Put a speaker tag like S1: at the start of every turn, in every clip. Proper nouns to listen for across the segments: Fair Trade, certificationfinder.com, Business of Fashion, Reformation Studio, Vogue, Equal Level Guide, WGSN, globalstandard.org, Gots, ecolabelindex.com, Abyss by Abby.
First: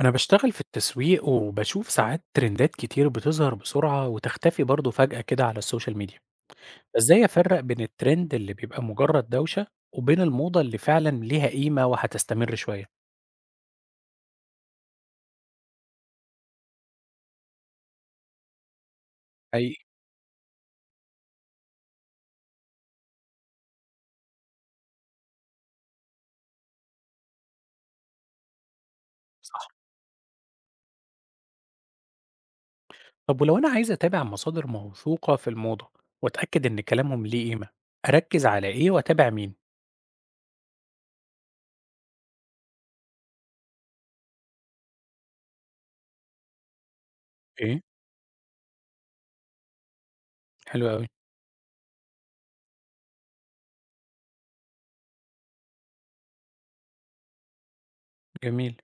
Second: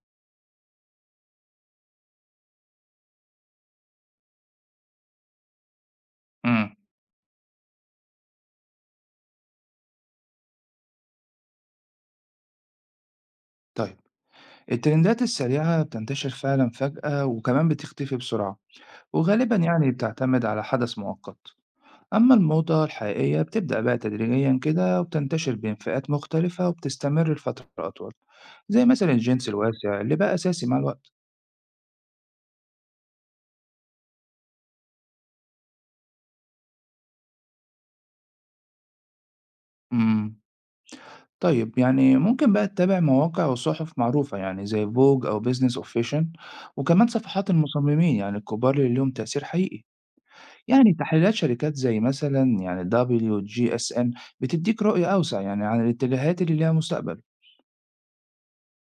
S1: أنا بشتغل في التسويق وبشوف ساعات ترندات كتير بتظهر بسرعة وتختفي برضه فجأة كده على السوشيال ميديا،
S2: إمم.
S1: إزاي أفرق بين الترند اللي بيبقى مجرد دوشة وبين الموضة اللي فعلا ليها قيمة وهتستمر شوية؟
S2: طيب، الترندات السريعة بتنتشر فعلًا فجأة وكمان بتختفي بسرعة، وغالبًا يعني
S1: حقيقي.
S2: بتعتمد على حدث مؤقت. أما الموضة الحقيقية بتبدأ بقى تدريجيًا كده وبتنتشر بين فئات مختلفة وبتستمر لفترة أطول، زي مثلًا الجنس
S1: صح.
S2: الواسع اللي بقى أساسي مع الوقت.
S1: طب ولو أنا عايز أتابع مصادر موثوقة في الموضة وأتأكد إن كلامهم ليه قيمة، أركز على إيه وأتابع مين؟
S2: إمم. طيب، يعني ممكن بقى تتابع مواقع وصحف معروفة يعني زي Vogue أو Business of Fashion وكمان صفحات
S1: إيه؟
S2: المصممين يعني الكبار اللي ليهم تأثير حقيقي.
S1: حلو
S2: يعني
S1: أوي.
S2: تحليلات شركات زي مثلا يعني WGSN بتديك رؤية أوسع يعني عن الاتجاهات اللي ليها مستقبل.
S1: جميل.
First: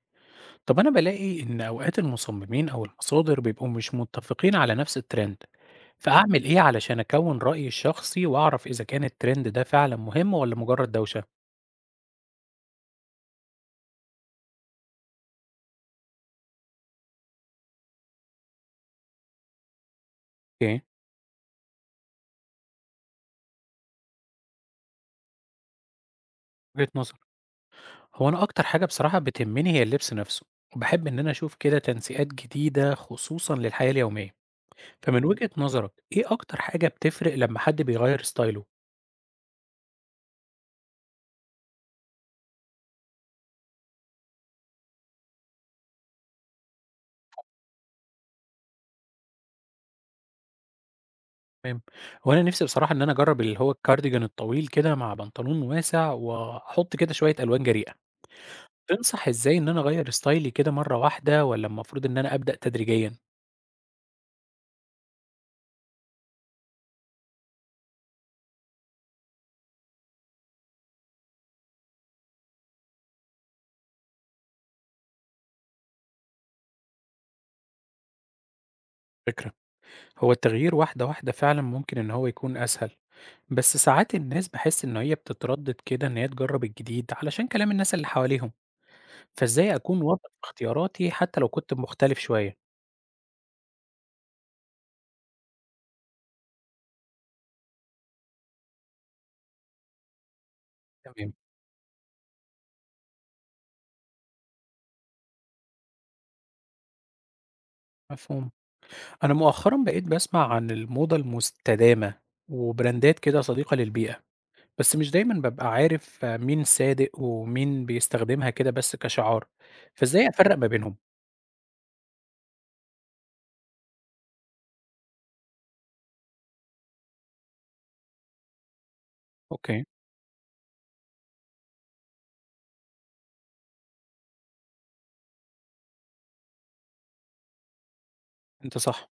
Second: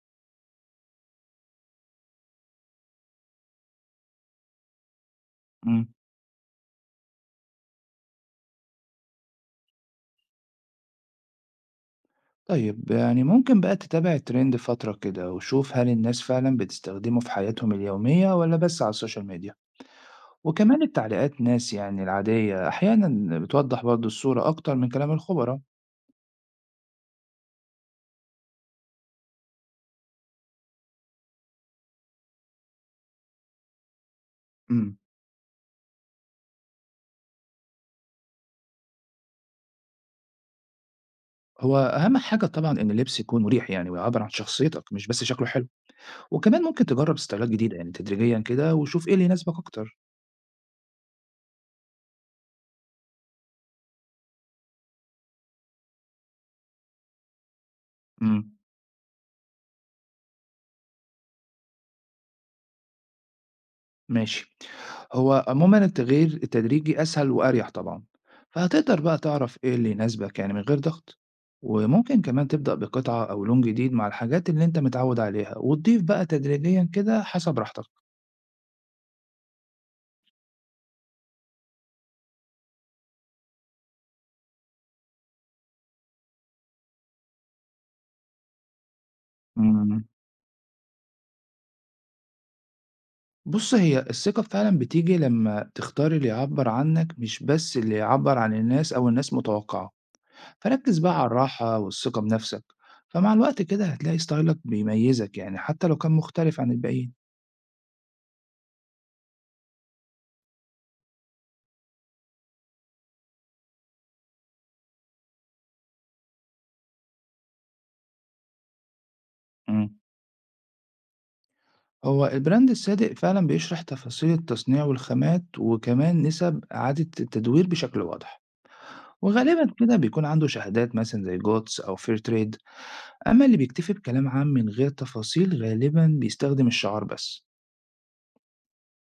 S1: طب أنا بلاقي إن أوقات المصممين أو المصادر بيبقوا مش متفقين على نفس الترند
S2: مم.
S1: فأعمل إيه علشان أكوّن رأيي الشخصي وأعرف إذا كان الtrend ده فعلًا مهم والّا مجرد دوشة؟
S2: طيب يعني ممكن بقى تتابع الترند فترة كده وشوف هل الناس فعلا بتستخدمه في حياتهم اليومية ولا بس على السوشيال ميديا
S1: أوكي.
S2: وكمان التعليقات ناس يعني العادية أحيانا بتوضح برضو الصورة أكتر من كلام الخبراء.
S1: وجهة نظر. هو أنا أكتر حاجة بصراحة بتهمني هي اللبس نفسه، وباحب إن أنا أشوف كده تنسيقات جديدة خصوصًا للحياة اليومية.
S2: مم.
S1: فمن وجهة نظرك إيه أكتر حاجة بتفرق لمّا حد بيغيّر ستايله؟
S2: هو أهم حاجة طبعا إن اللبس يكون مريح يعني ويعبر عن شخصيتك مش بس شكله حلو وكمان ممكن تجرب ستايلات جديدة يعني تدريجيا كده وشوف إيه اللي يناسبك أكتر.
S1: تمام. هو أنا نفسي بصراحة إن أنا أجرّب اللي هو الكارديجان الطويل كده مع بنطلون واسع وأحط كده شوية ألوان جريئة.
S2: مم.
S1: تنصح إزاي إن أنا أغيّر ستايلي كده مرّة واحدة والّا المفروض إن أنا أبدأ تدريجيًا؟
S2: ماشي. هو عمومًا التغيير التدريجي أسهل وأريح طبعًا، فهتقدر بقى تعرف إيه اللي يناسبك يعني من غير ضغط، وممكن كمان تبدأ بقطعة أو لون جديد مع الحاجات اللي أنت متعود عليها، وتضيف بقى تدريجيًا كده حسب راحتك.
S1: فكرة. هو التغيير واحدة واحدة فعلا ممكن إن هو يكون أسهل، بس ساعات الناس بحس إن هي بتتردد كده إن هي تجرب الجديد علشان كلام الناس اللي حواليهم، فإزاي أكون
S2: امم.
S1: واثق في اختياراتي حتى لو كنت مختلف شوية؟
S2: بُص هي الثقة فعلًا بتيجي لما تختار اللي يعبر عنك مش بس اللي يعبر عن الناس أو الناس متوقعة، فركز بقى على
S1: تمام.
S2: الراحة والثقة بنفسك، فمع الوقت كده هتلاقي ستايلك بيميزك يعني حتى لو كان مختلف عن الباقيين.
S1: مفهوم. أنا مؤخرا بقيت بسمع عن الموضة المستدامة وبراندات كده صديقة للبيئة، بس مش دايما ببقى عارف مين صادق ومين بيستخدمها كده بس كشعار،
S2: امم.
S1: فإزاي أفرق ما بينهم؟
S2: هو البراند الصادق فعلا بيشرح تفاصيل التصنيع والخامات وكمان نسب إعادة التدوير بشكل واضح وغالبا
S1: أوكي.
S2: كده بيكون عنده شهادات مثلا زي جوتس أو فير تريد. أما اللي بيكتفي بكلام عام من غير تفاصيل غالبا بيستخدم الشعار بس.
S1: أنت صح.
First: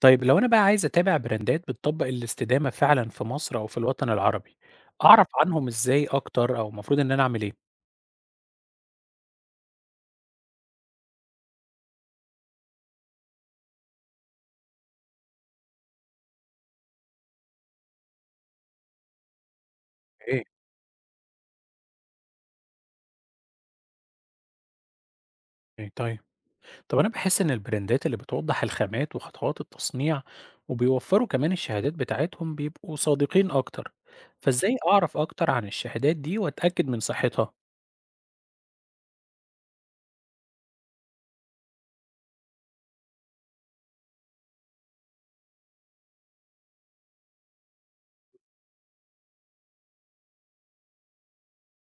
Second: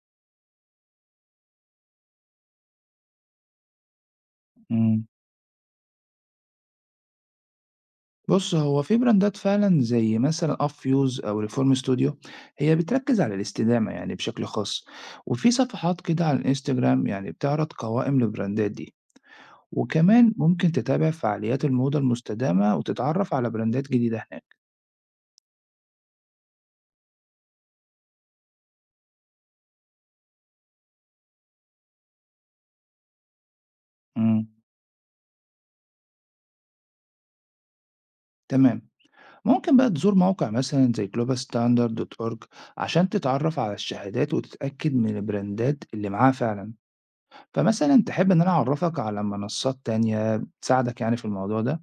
S1: طيب لو أنا بقى عايز أتابع براندات بتطبّق الاستدامة فعلًا في مصر أو في الوطن العربي،
S2: مم.
S1: أعرف عنهم إزاي أكتر أو المفروض إن أنا أعمل إيه؟
S2: بص هو في براندات فعلا زي مثلا اب فيوز او ريفورم ستوديو، هي بتركز على الاستدامه يعني بشكل خاص، وفي صفحات كده على الانستجرام يعني بتعرض قوائم للبراندات دي، وكمان
S1: إيه،
S2: ممكن تتابع فعاليات الموضة المستدامة وتتعرف على براندات جديدة هناك.
S1: إيه طيب. طب أنا باحس إن البراندات اللي بتوضّح الخامات وخطوات التصنيع وبيوفّروا كمان الشهادات بتاعتهم بيبقوا صادقين أكتر،
S2: مم.
S1: فإزاي أعرف أكتر عن الشهادات دي وأتأكد من صحتها؟
S2: تمام. ممكن بقى تزور موقع مثلا زي globalstandard.org عشان تتعرف على الشهادات وتتأكد من البراندات اللي معاها فعلا. فمثلا تحب ان انا اعرفك على منصات تانية تساعدك يعني في الموضوع ده؟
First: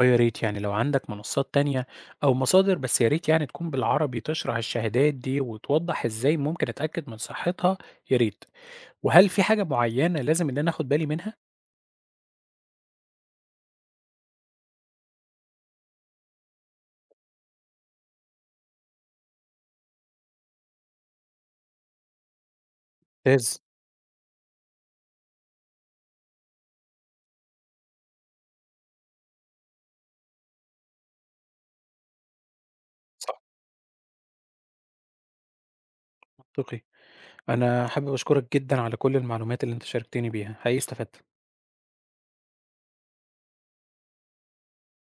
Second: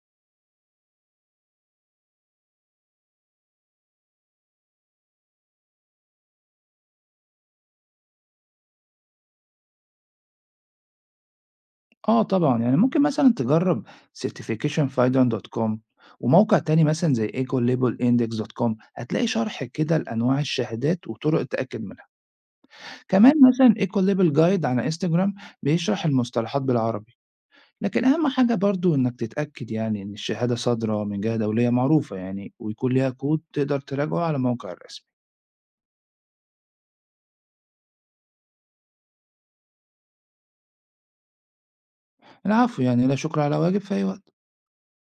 S1: آه يا ريت يعني لو عندك منصات تانية أو مصادر، بس يا ريت يعني تكون بالعربي تشرح الشهادات دي وتوضّح إزاي ممكن أتأكد من صحتها، يا ريت. وهل في حاجة معيّنة لازم إن أنا آخُد بالي منها؟
S2: اه طبعا، يعني ممكن مثلا تجرب certificationfinder.com وموقع تاني مثلا زي ecolabelindex.com هتلاقي شرح كده لأنواع الشهادات وطرق التأكد منها، كمان
S1: ممتاز،
S2: مثلًا equal level guide على إنستجرام بيشرح المصطلحات بالعربي، لكن أهم حاجة برضه إنك تتأكد يعني إن الشهادة صادرة من جهة دولية معروفة يعني، ويكون ليها
S1: صح.
S2: كود تقدر تراجعه على الموقع الرسمي.
S1: منطقي. أنا حابب أشكرك جدًا على كل المعلومات اللي أنت شاركتني بيها، حقيقي استفدت.
S2: العفو يعني، لا شكر على واجب، في أي وقت.